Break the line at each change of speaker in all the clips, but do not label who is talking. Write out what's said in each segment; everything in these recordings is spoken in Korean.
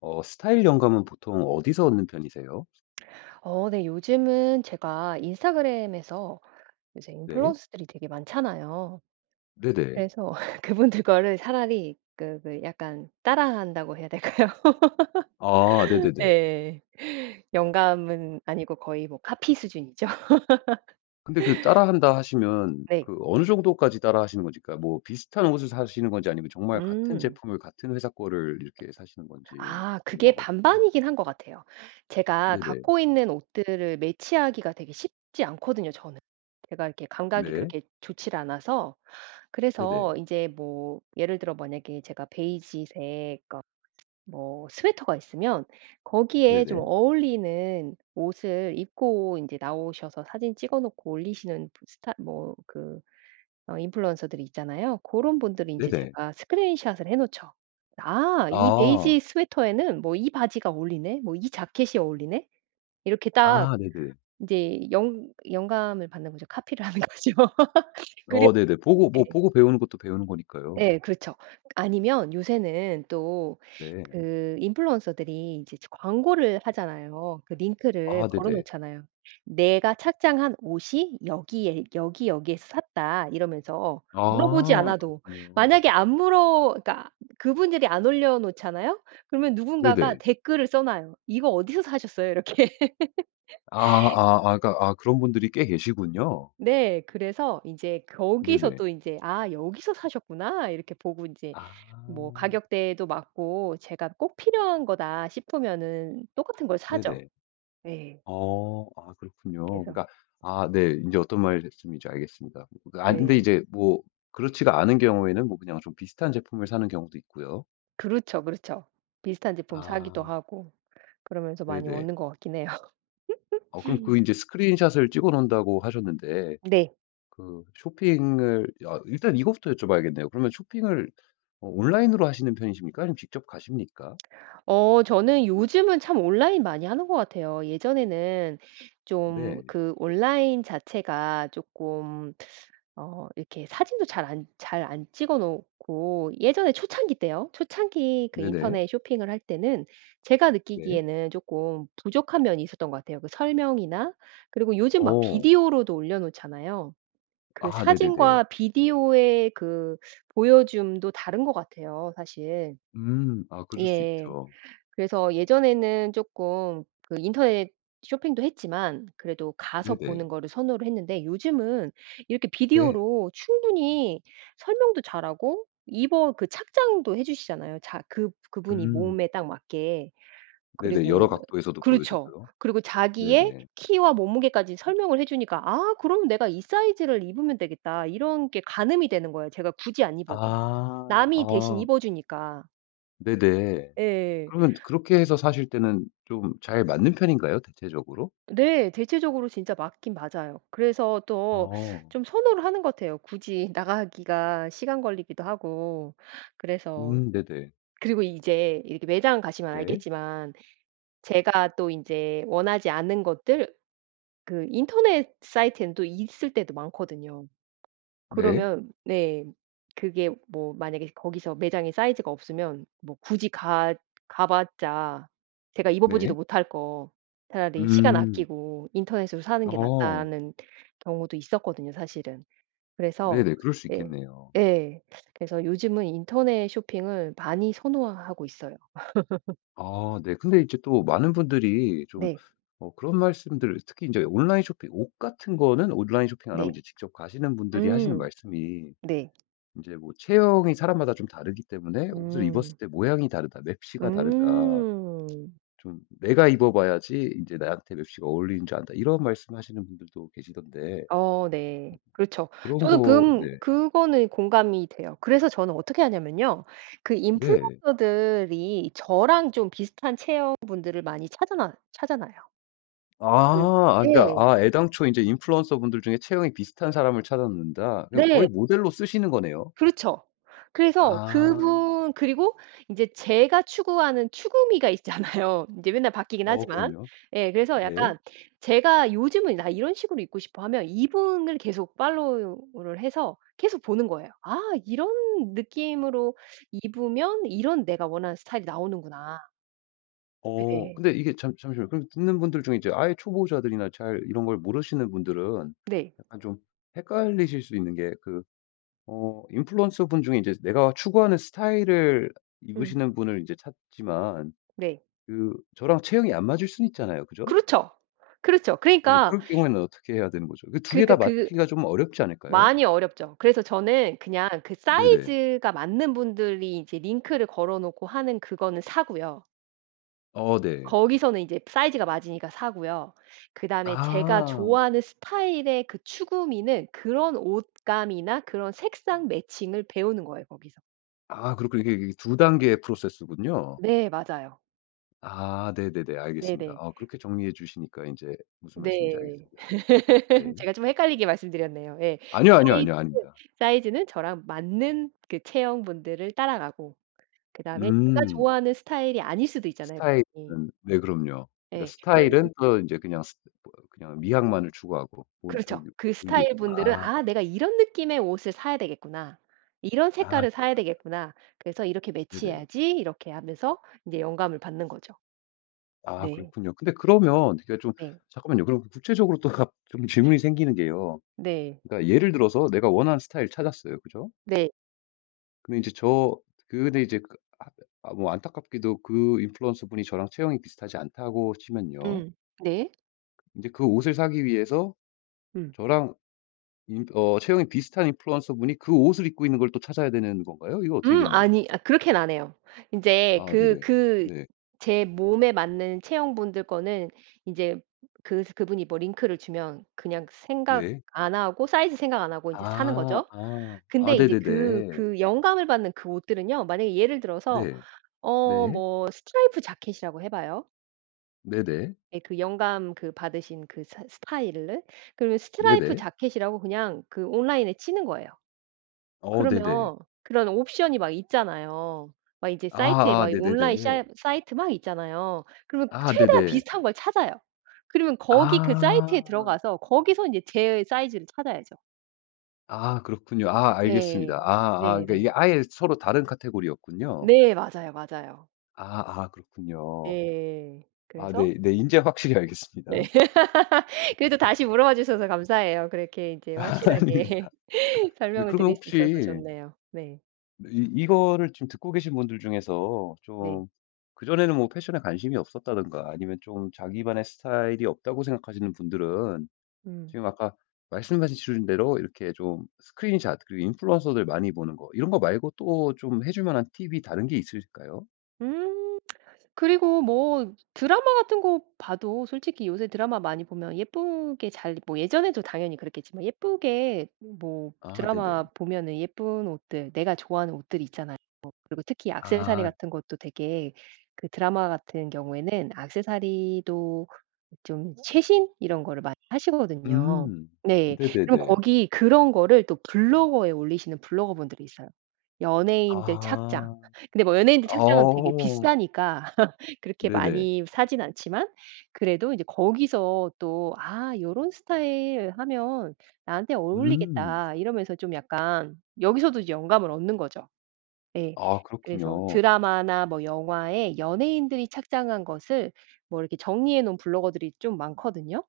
어 스타일 영감은 보통 어디서 얻는 편이세요?
어 네. 요즘은 제가 인스타그램에서 요새
네.
인플루언서들이 되게 많잖아요.
네네.
그래서 그분들 거를 차라리 그 왜 약간 따라한다고 해야 될까요?
아 네네네.
예. 영감은 아니고 거의 뭐 카피 수준이죠.
근데 그 따라한다 하시면
네.
그 어느 정도까지 따라하시는 건지 그니까 뭐 비슷한 옷을 사시는건지 아니면 정말 같은
음.
제품을 같은 회사 거를 이렇게 사시는 건지
아 그게
궁금하거든요.
반반이긴 한 것 같아요. 제가
네네.
갖고 있는 옷들을 매치하기가 되게 쉽지 않거든요 저는. 제가 이렇게 감각이
네.
그렇게 좋질 않아서.
네네.
그래서 인제 뭐 예를 들어 만약에 제가 베이지색 그러니까 뭐 스웨터가 있으면 거기에 좀
네네.
어울리는 옷을 입고 인제 나오셔서 사진 찍어 놓고 올리시는 부 스타 뭐 그 어 인플루언서들이 있잖아요. 고런 분들 인제
네네.
제가 스크린 샷을 해 놓죠. '아 이
아.
베이지 스웨터에는 뭐 이 바지가 어울리네. 뭐 이 자켓이 어울리네?' 이렇게 딱
아 네네.
이제 영 영감을 받는 거죠. 카피를 하는 거죠. 그래
어 네네. 보고 뭐
예.
보고 배우는 것도 배우는 거니까요.
예 그렇죠. 아니면 요새는 또
네.
그 인플루언서들이 이제 저 광고를 하잖아요. 그 링크를
아
걸어
네네.
놓잖아요. '내가 착장한 옷이 여기에 여기 여기에서 샀다.' 이러면서 물어보지
아
않아도
그렇군요.
만약에 안 물어 그니까 그분들이 안 올려 놓잖아요? 그러면 누군가가
네네.
댓글을 써 놔요. "이거 어디서 사셨어요?" 이렇게.
아 아 아 그러니까 아 그런 분들이 꽤 계시군요.
네. 그래서 인제 거기서
네네.
또 인제 '아 여기서 사셨구나.' 이렇게 보고 인제
아.
뭐 가격대도 맞고 제가 '꼭 필요한 거다.' 싶으면은 똑같은 걸 사죠.
네네.
네.
어. 아 그렇군요.
그래서
그러니까 아 네 인제 어떤 말씀인지 알겠습니다. 아 근데
네.
이제 뭐 그렇지가 않은 경우에는 뭐 그냥 좀 비슷한 제품을 사는 경우도 있고요.
그렇죠. 그렇죠. 비슷한 제품 사기도
아.
하고 그러면서 많이
네네.
얻는 것 같긴 해요.
어 그럼 그 이제 스크린 샷을 찍어 놓는다고 하셨는데
네.
그 쇼핑을 여 일단 이거부터 여쭤 봐야겠네요. 그러면 쇼핑을 온라인으로 하시는 편이십니까? 아니면 직접 가십니까?
어 저는 요즘은 참 온라인 많이 하는 것 같아요. 예전에는 좀
네.
그 온라인 자체가 쪼끔 어 이렇게 사진도 잘 안 잘 안 찍어 놓고 예전에 초창기 때요. 초창기 그
네네.
인터넷 쇼핑을 할 때는 제가
네.
느끼기에는 쪼끔 부족한 면이 있었던 것 같아요 그 설명이나. 그리고 요즘 막
어.
비디오로도 올려놓잖아요. 그
아. 네네네.
사진과 비디오의 그 보여줌도 다른 것 같아요 사실.
음. 아. 그럴 수
예.
있죠.
그래서 예전에는 쪼끔 그 인터넷 쇼핑도 했지만 그래도 가서
네네.
보는 거를 선호를 했는데 요즘은 이렇게
네.
비디오로 충분히 설명도 잘 하고 입어 그 착장도 해주시잖아요. 자 그 그분이
음.
몸에 딱 맞게.
네네. 여러
그리고
각도에서도 보여
그렇죠.
주고요.
그리고 자기의
네네.
키와 몸무게까지 설명을 해주니까 '아 그럼 내가 이 사이즈를 입으면 되겠다.' 이런 게 가늠이 되는 거예요. 제가 굳이 안
아
입어도. 남이 대신
어.
입어 주니까.
네네.
예.
그러면 그렇게 해서 사실 때는 좀 잘 맞는 편인가요? 대체적으로?
네. 대체적으로 진짜 맞긴 맞아요. 그래서 또
어.
좀 선호를 하는 것 같아요. 굳이 나가기가 시간 걸리기도 하고 그래서.
음 네네.
그리고 이제 이렇게 매장 가시면
네.
알겠지만 제가 또 인제 원하지 않는 것들 그 인터넷 사이트에는 또 있을 때도 많거든요.
네.
그러면 네 그게 뭐 만약에 거기서 매장에 사이즈가 없으면 뭐 굳이 가 가 봤자 제가 입어 보지도
네.
못할 거 차라리 시간
음.
아끼고 인터넷으로 사는 게
어.
낫다는 경우도 있었거든요 사실은. 그래서
네네. 그럴 수
예
있겠네요.
예 그래서 요즘은 인터넷 쇼핑을 많이 선호하고 있어요.
아 네. 근데 인제 또 많은 분들이 좀
네.
어 그런 말씀들 특히 인제 온라인 쇼핑 옷 같은 거는 온라인 쇼핑 안 하고
네.
이제 직접 가시는 분들이 하시는
음
말씀이
네.
인제 뭐 체형이 사람마다 좀 다르기 때문에 "옷을 입었을
음.
때 모양이 다르다. 맵시가 다르다.
음.
좀 내가 입어 봐야지 인제 나한테 맵시가 어울리는 줄 안다." 이런 말씀하시는 분들도 계시던데.
어 네. 그렇죠.
그런
저도 그
거
음
네.
그거는 공감이 돼요. 그래서 저는 어떻게 하냐면요. 그
네.
인플루언서들이 저랑 좀 비슷한 체형 분들을 많이 찾아놔 찾아놔요. 그 예.
아
그
아 그니까
예.
아 애당초 이제 인플루언서분들 중에 체형이 비슷한 사람을 찾아 놓는다.
네.
거의 모델로 쓰시는 거네요.
그렇죠. 그래서
아.
그분 그리고 인제 제가 추구하는 추구미가 있잖아요 인제 맨날 바뀌긴
어
하지만.
그럼요.
예 그래서
네.
약간 제가 '요즘은 나 이런 식으로 입고 싶어.' 하면 이분을 계속 팔로우를 해서 계속 보는 거예요. '아 이런 느낌으로 입으면 이런 내가 원하는 스타일이 나오는구나.'
어
네.
근데 이게 잠 잠시만요. 그럼 듣는 분들 중에 이제 아예 초보자들이나 잘 이런 걸 모르시는 분들은
네.
약간 좀 헷갈리실 수 있는 게 그 어 인플루언서 분 중에 인제 내가 추구하는 스타일을
응.
입으시는 분을 이제 찾지만
네.
그 저랑 체형이 안 맞을 수는 있잖아요 그죠?
그렇죠. 그렇죠.
네.
그러니까
그럴 경우에는 어떻게 해야 되는 거죠? 그 2 개
그니까
다
그
맞추기가 좀 어렵지 않을까요?
많이 어렵죠. 그래서 저는 그냥 그
네네.
사이즈가 맞는 분들이 이제 링크를 걸어 놓고 하는 그거는 사고요.
어. 네.
거기서는 이제 사이즈가 맞으니까 사고요. 그다음에 제가
아.
좋아하는 스타일의 그 추구미는 그런 옷감이나 그런 색상 매칭을 배우는 거예요 거기서.
아. 그렇군요. 이게 이게 2 단계의 프로세스군요.
네. 맞아요.
아. 네네네. 알겠습니다.
네네.
아 그렇게 정리해 주시니까 인제 무슨 말씀인지
네.
알겠습니다. 네.
제가 좀 헷갈리게 말씀드렸네요. 예.
아니요, 아니요, 아니요.
사이즈는,
아닙니다.
사이즈는 저랑 맞는 그 체형 분들을 따라가고 그다음에 제가
음.
좋아하는 스타일이 아닐 수도 있잖아요 그분이.
스타일은 네 그럼요. 그러니까
예. 그러면
스타일은 더 인제 그냥 스 또 그냥 미학만을 추구하고 본
그렇죠.
보규
그
보이게
스타일 분들은
아.
'아. 내가 이런 느낌의 옷을 사야 되겠구나. 이런
아.
색깔을 사야
그렇구나.
되겠구나. 그래서 이렇게
네네.
매치해야지.' 이렇게 하면서 인제 영감을 받는 거죠.
아.
네.
그렇군요. 근데 그러면 이게 좀
네.
잠깐만요. 그럼 구체적으로 또 갑 좀 질문이 생기는 게요.
네.
그러니까 예를 들어서 내가 원하는 스타일을 찾았어요 그죠?
네.
근데 인제 저 그 근데 인제 그 안 아 뭐 안타깝게도 그 인플루언서분이 저랑 체형이 비슷하지 않다고 치면요
음 네.
인제 그 옷을 사기 위해서
응.
저랑 인 어 체형이 비슷한 인플루언서분이 그 옷을 입고 있는 걸 또 찾아야 되는 건가요? 이거 어떻게
음
되는 거죠?
아니 아 그렇게는 안 해요. 인제
아
그
네네.
그
네.
제 몸에 맞는 체형분들 거는 인제 그 스 그분이 뭐 링크를 주면 그냥 생각
네.
안 하고 사이즈 생각 안 하고 인제 사는
아
거죠.
아 아
근데 이제 그
네네네.
그 영감을 받는 그 옷들은요 만약에 예를 들어서
네.
어
네.
뭐 스트라이프 재킷이라고 해 봐요.
네네.
예 그 영감 그 받으신 그 스 스타일을. 그러면 스트라이프
네네.
재킷이라고 그냥 그 온라인에 치는 거예요.
어 네네.
그러면 그런 옵션이 막 있잖아요. 막 이제 사이트에
아 아
막 온라인
네네네.
샤 사이트 막 있잖아요. 그러면
아
최대한
네네.
비슷한 걸 찾아요. 그러면 거기 그 사이트에 들어
아.
가서 거기서 인제 제 사이즈를 찾아야죠.
아 그렇군요. 아 알겠습니다.
네.
아 아 이게
네네.
아예 서로 다른 카테고리였군요.
네 맞아요, 맞아요.
아 아 그렇군요.
예.
아
그래서
네 네. 인제 확실히
네.
알겠습니다.
그래도 다시 물어봐 주셔서 감사해요. 그렇게 이제
아닙니다.
확실하게 설명을
그러면
드릴 수 있어서
혹시
좋네요. 네.
네 이 이거를 지금 듣고 계신 분들 중에서
네.
좀 그전에는 뭐 패션에 관심이 없었다든가 아니면 좀 자기만의 스타일이 없다고 생각하시는 분들은
음.
지금 아까 말씀해 주신대로 이렇게 좀 스크린샷 그리고 인플루언서들 많이 보는거 이런거 말고 또 좀 해 줄만한 팁이 다른 게 있을까요?
음. 그리고 뭐 드라마 같은 거 봐도 솔직히 요새 드라마 많이 보면 예쁘게 잘 뭐 예전에도 당연히 그랬겠지만 예쁘게 뭐
아 네네.
드라마 보면은 예쁜 옷들 내가 좋아하는 옷들이 있잖아요. 그리고 특히 액세서리
아.
같은 것도 되게 그 드라마 같은 경우에는 액세서리도 좀 최신 이런 거를 많이 하시거든요.
음.
네. 그럼
네네네.
거기 그런 거를 또 블로그에 올리시는 블로거 분들이 있어요. 연예인들 착장.
아
근데 뭐 연예인들 착장은 되게
어.
비싸니까 그렇게
네네.
많이 사진 않지만 그래도 이제 거기서 또 '아 요런 스타일 하면 나한테
음.
어울리겠다.' 이러면서 좀 약간 여기서도 이제 영감을 얻는 거죠. 예.
아.
그래서
그렇군요.
드라마나 뭐 영화에 연예인들이 착장한 것을 뭐 이렇게 정리해 놓은 블로거들이 좀 많거든요.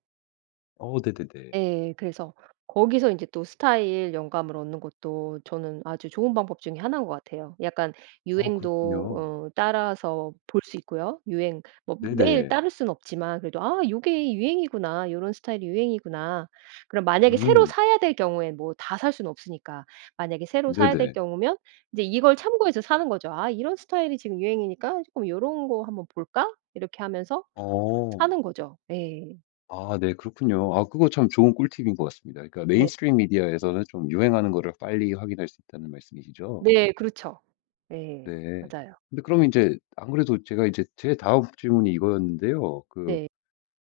어. 네네네.
예. 그래서 거기서 인제 또 스타일 영감을 얻는 것도 저는 아주 좋은 방법 중에 1 인 것 같아요. 약간
어.
유행도
그렇군요.
어 따라서 볼 수 있고요. 유행 뭐 매일
네네.
따를 수는 없지만 그래도 '아 요게 유행이구나. 요런 스타일이 유행이구나.' 그럼 만약에 새로
음.
사야 될 경우에 뭐 다 살 수는 없으니까. 만약에 새로 사야 될
네네.
경우면 이제 이걸 참고해서 사는 거죠. '아 이런 스타일이 지금 유행이니까 쪼끔 요런 거 한번 볼까?' 이렇게 하면서
어.
사는 거죠. 예.
아 네. 그렇군요. 아. 그거 참 좋은 꿀팁인 것 같습니다. 그러니까 메인
네.
스트림 미디어에서는 좀 유행하는 거를 빨리 확인할 수 있다는 말씀이시죠?
네. 그렇죠. 네.
네.
맞아요.
근데 그러면 인제 안 그래도 제가 이제 제 다음 질문이 이거였는데요. 그
네.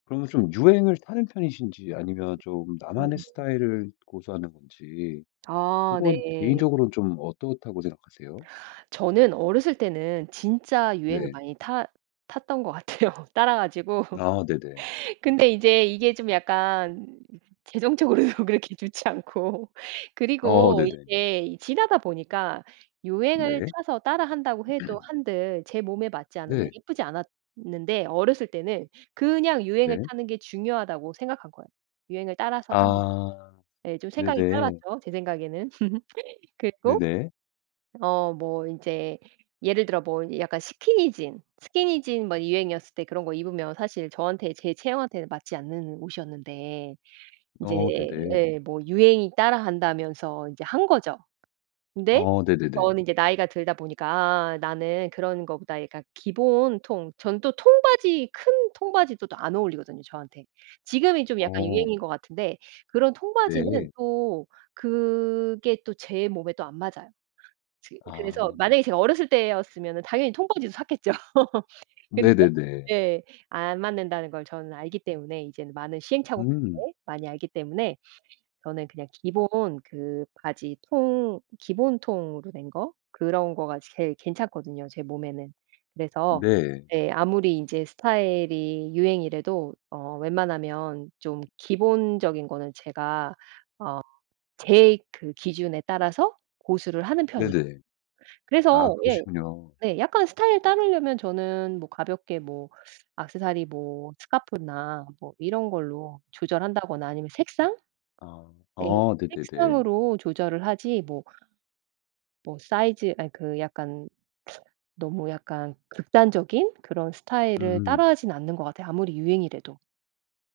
그러면 좀 유행을 타는 편이신지 아니면 좀 나만의
네네.
스타일을 고수하는 건지
아
그건
네.
개인적으로 좀 어떻다고 생각하세요?
저는 어렸을 때는 진짜 유행을
네.
많이 타 탔던 거 같아요. 따라 가지고.
아 네네.
근데 이제 이게 좀 약간 재정적으로도 그렇게 좋지 않고
어
그리고
네네.
이제 지나다 보니까 유행을
네.
타서 따라한다고 해도 한들 제 몸에 맞지 않으면
네.
예쁘지 않았는데 어렸을 때는 그냥 유행을
네.
타는 게 중요하다고 생각한 거예요. 유행을 따라서 하는.
아.
네 좀 생각이
네네.
짧았죠, 제 생각에는. 그리고
네네.
어 뭐 인제 예를 들어 뭐 약간 스키니진. 스키니진 뭐 유행이었을 때 그런 거 입으면 사실 저한테 제 체형한테는 맞지 않는 옷이었는데 이제
어. 네네.
예 뭐 유행이 따라한다면서 이제 한 거죠. 근데
어. 네네네.
저는 이제 나이가 들다 보니까 아 나는 그런 것보다 약간 기본 통 저는 또 통바지 큰 통바지도 또 안 어울리거든요 저한테. 지금이 좀 약간
어.
유행인 것 같은데 그런 통바지는
네.
또 그게 또 제 몸에 또 안 맞아요. 즈 그래서
아.
만약에 제가 어렸을 때였으면은 당연히 통바지도 샀겠죠. 근데
네네네.
네, 안 맞는다는 걸 저는 알기 때문에 이제는 많은 시행착오
음.
때문에, 많이 알기 때문에 저는 그냥 기본 그 바지 통 기본 통으로 된 거 그런 거가 제일 괜찮거든요, 제 몸에는. 그래서
네.
예 아무리 인제 스타일이 유행이래도 어 웬만하면 좀 기본적인 거는 제가 어 제 그 기준에 따라서 고수를 하는 편이에요.
네네. 아
그래서 예.
그러시군요.
네. 약간 스타일을 따르려면 저는 뭐 가볍게 뭐 액세서리 뭐 스카프나 뭐 이런 걸로 조절한다거나 아니면 색상?
아.
네
어 네네네.
색상으로 조절을 하지 뭐 뭐 사이즈 아 그 약간 너무 약간 극단적인 그런 스타일을
음.
따라 하진 않는 것 같아요, 아무리 유행이래도.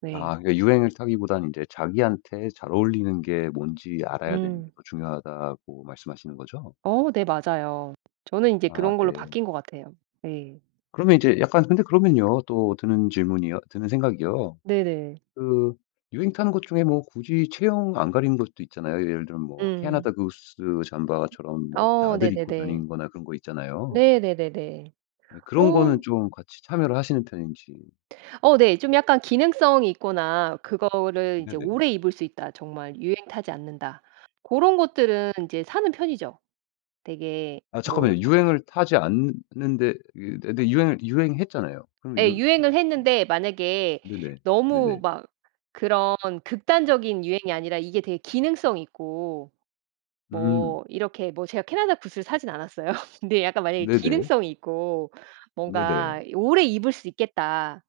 네.
아. 그 유행을 타기보단 이제 "자기한테 잘 어울리는 게 뭔지 알아야 되는 게
음.
더 중요하다."고 말씀하시는거죠?
어 네. 맞아요. 저는 인제
아
그런 걸로
네.
바뀐 것 같아요. 네.
그러면 이제 약간 근데 그러면요. 또 드는 질문이요 드는 생각이요.
네네.
그 유행 타는 것 중에 뭐 굳이 체형 안 가리는 것도 있잖아요. 예를 들면 뭐
음.
캐나다 구스
음
잠바처럼 뭐
어.
다들 입고
네네네.
다니는 거나 그런 거 있잖아요.
네. 네네네.
네. 그런 거는
어.
좀 같이 참여를 하시는 편인지.
어. 네. 좀 약간 기능성이 있거나 그거를 이제
네네.
오래 입을 수 있다. 정말 유행 타지 않는다. 고런 것들은 이제 사는 편이죠. 되게
아
뭐
잠깐만요.
아
유행을 타지 않느 는데 이 근데 유행 유행했잖아요. 그러면 유
예.
음 음.
유행을 했는데 만약에
네네.
너무
네네.
막 그런 극단적인 유행이 아니라 이게 되게 기능성이 있고
음.
뭐 이렇게 뭐 제가 캐나다 구스를 사진 않았어요. 근데 약간 만약에
네네.
기능성이 있고
네네.
뭔가 이 '오래 입을 수 있겠다.'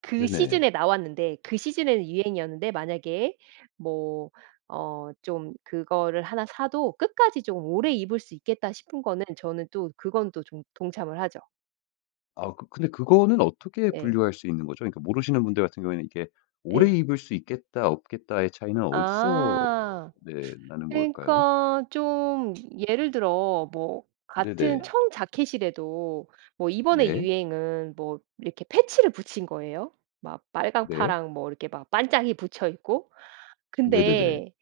그
네네.
시즌에 나왔는데, 그 시즌에는 유행이었는데 만약에 뭐 어 좀 그거를 1 사도 '끝까지 좀 오래 입을 수 있겠다.' 싶은 거는 저는 또 그건 또 좀 동참을 하죠.
아 그 근데 그거는 어떻게
예.
분류할 수 있는 거죠? 그러니까 모르시는 분들 같은 경우에는 이게 오래
네.
입을 수 있겠다, 없겠다의 차이는 어디서
아.
네 나는 걸까요?
그러니까 좀 예를 들어 뭐 같은
네네.
청자켓이라도 뭐 이번의
네.
유행은 뭐 이렇게 패치를 붙인 거예요. 막 빨강,
네.
파랑 뭐 이렇게 막 반짝이 붙여 있고.
네네네.
근데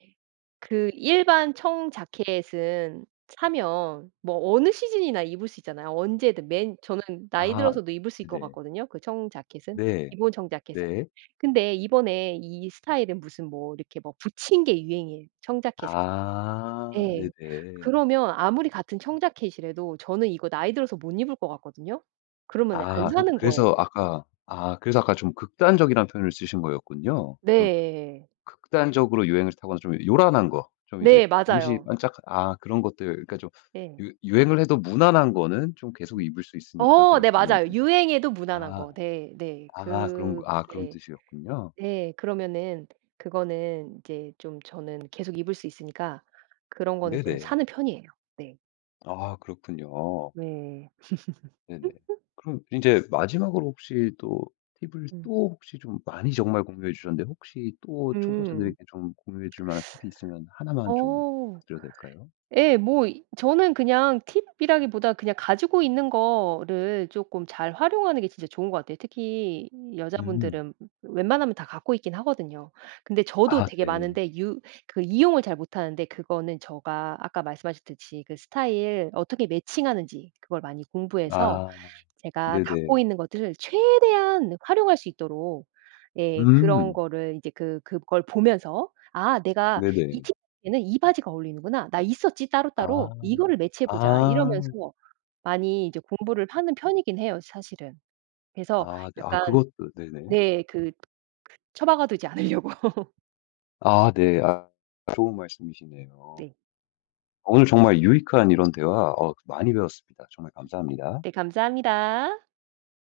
그 일반 청자켓은 사면 뭐 어느 시즌이나 입을 수 있잖아요. 언제든 맨 저는 나이
아
들어서도 입을 수 있을 것
네.
같거든요, 그 청자켓은.
네.
기본 청자켓은.
네.
근데 이번에 이 스타일은 무슨 뭐 이렇게 뭐 붙인 게 유행이에요, 청자켓에.
아.
예.
네네.
그러면 아무리 같은 청자켓이라도 저는 이거 나이 들어서 못 입을 것 같거든요. 그러면은 안
아 그
사는 거예요.
그래서 아까 아 그래서 아까 좀 극단적이라는 표현을 쓰신 거였군요. 좀
네.
극단적으로 유행을 타거나 좀 요란한 거. 좀 이제
네.
잠시
맞아요.
반짝 아 그런 것들 그니까 좀
예.
유 유행을 해도 무난한 거는 좀 계속
음.
입을 수 있으니까
어
그럴
네.
때는
맞아요. 유행해도 무난한
아.
거. 네. 네.
아 그런 거
그
아 그런
네.
뜻이었군요.
네. 그러면은 그거는 이제 좀 저는 계속 입을 수 있으니까 그런 거는 좀
네네.
사는 편이에요. 네.
아 그렇군요.
네.
네네. 그럼 인제 마지막으로 혹시 또 팁을
음.
또 혹시 좀 많이 정말 공유해주셨는데 혹시 또 초보자들에게
음.
좀 공유해줄 만한 팁이 있으면 1 만 좀
어
드려도 될까요?
예 뭐 이 저는 그냥 팁이라기보다 그냥 가지고 있는 거를 조금 잘 활용하는 게 진짜 좋은 것 같아요. 특히
음.
여자분들은 웬만하면 다 갖고 있긴 하거든요. 근데 저도
아
되게
네.
많은데 유 그 이용을 잘 못하는데 그거는 제가 아까 말씀하셨듯이 그 스타일 어떻게 매칭하는지 그걸 많이 공부해서
아
제가
네네.
갖고 있는 것들을 최대한 활용할 수 있도록. 예, 그런
음.
거를 이제 그 그걸 보면서 '아 내가 이
네네.
티에는 이 바지가 어울리는구나. 나 있었지
아
따로따로. 이거를 매치해보자.'
아.
이러면서 많이 이제 공부를 하는 편이긴 해요 사실은. 그래서
아 네 아
약간
그것도 네네.
네, 그 처박아두지 않으려고.
아 네. 아 좋은 말씀이시네요.
네.
오늘 정말 유익한 이런 대화 어 많이 배웠습니다. 정말 감사합니다.
네, 감사합니다.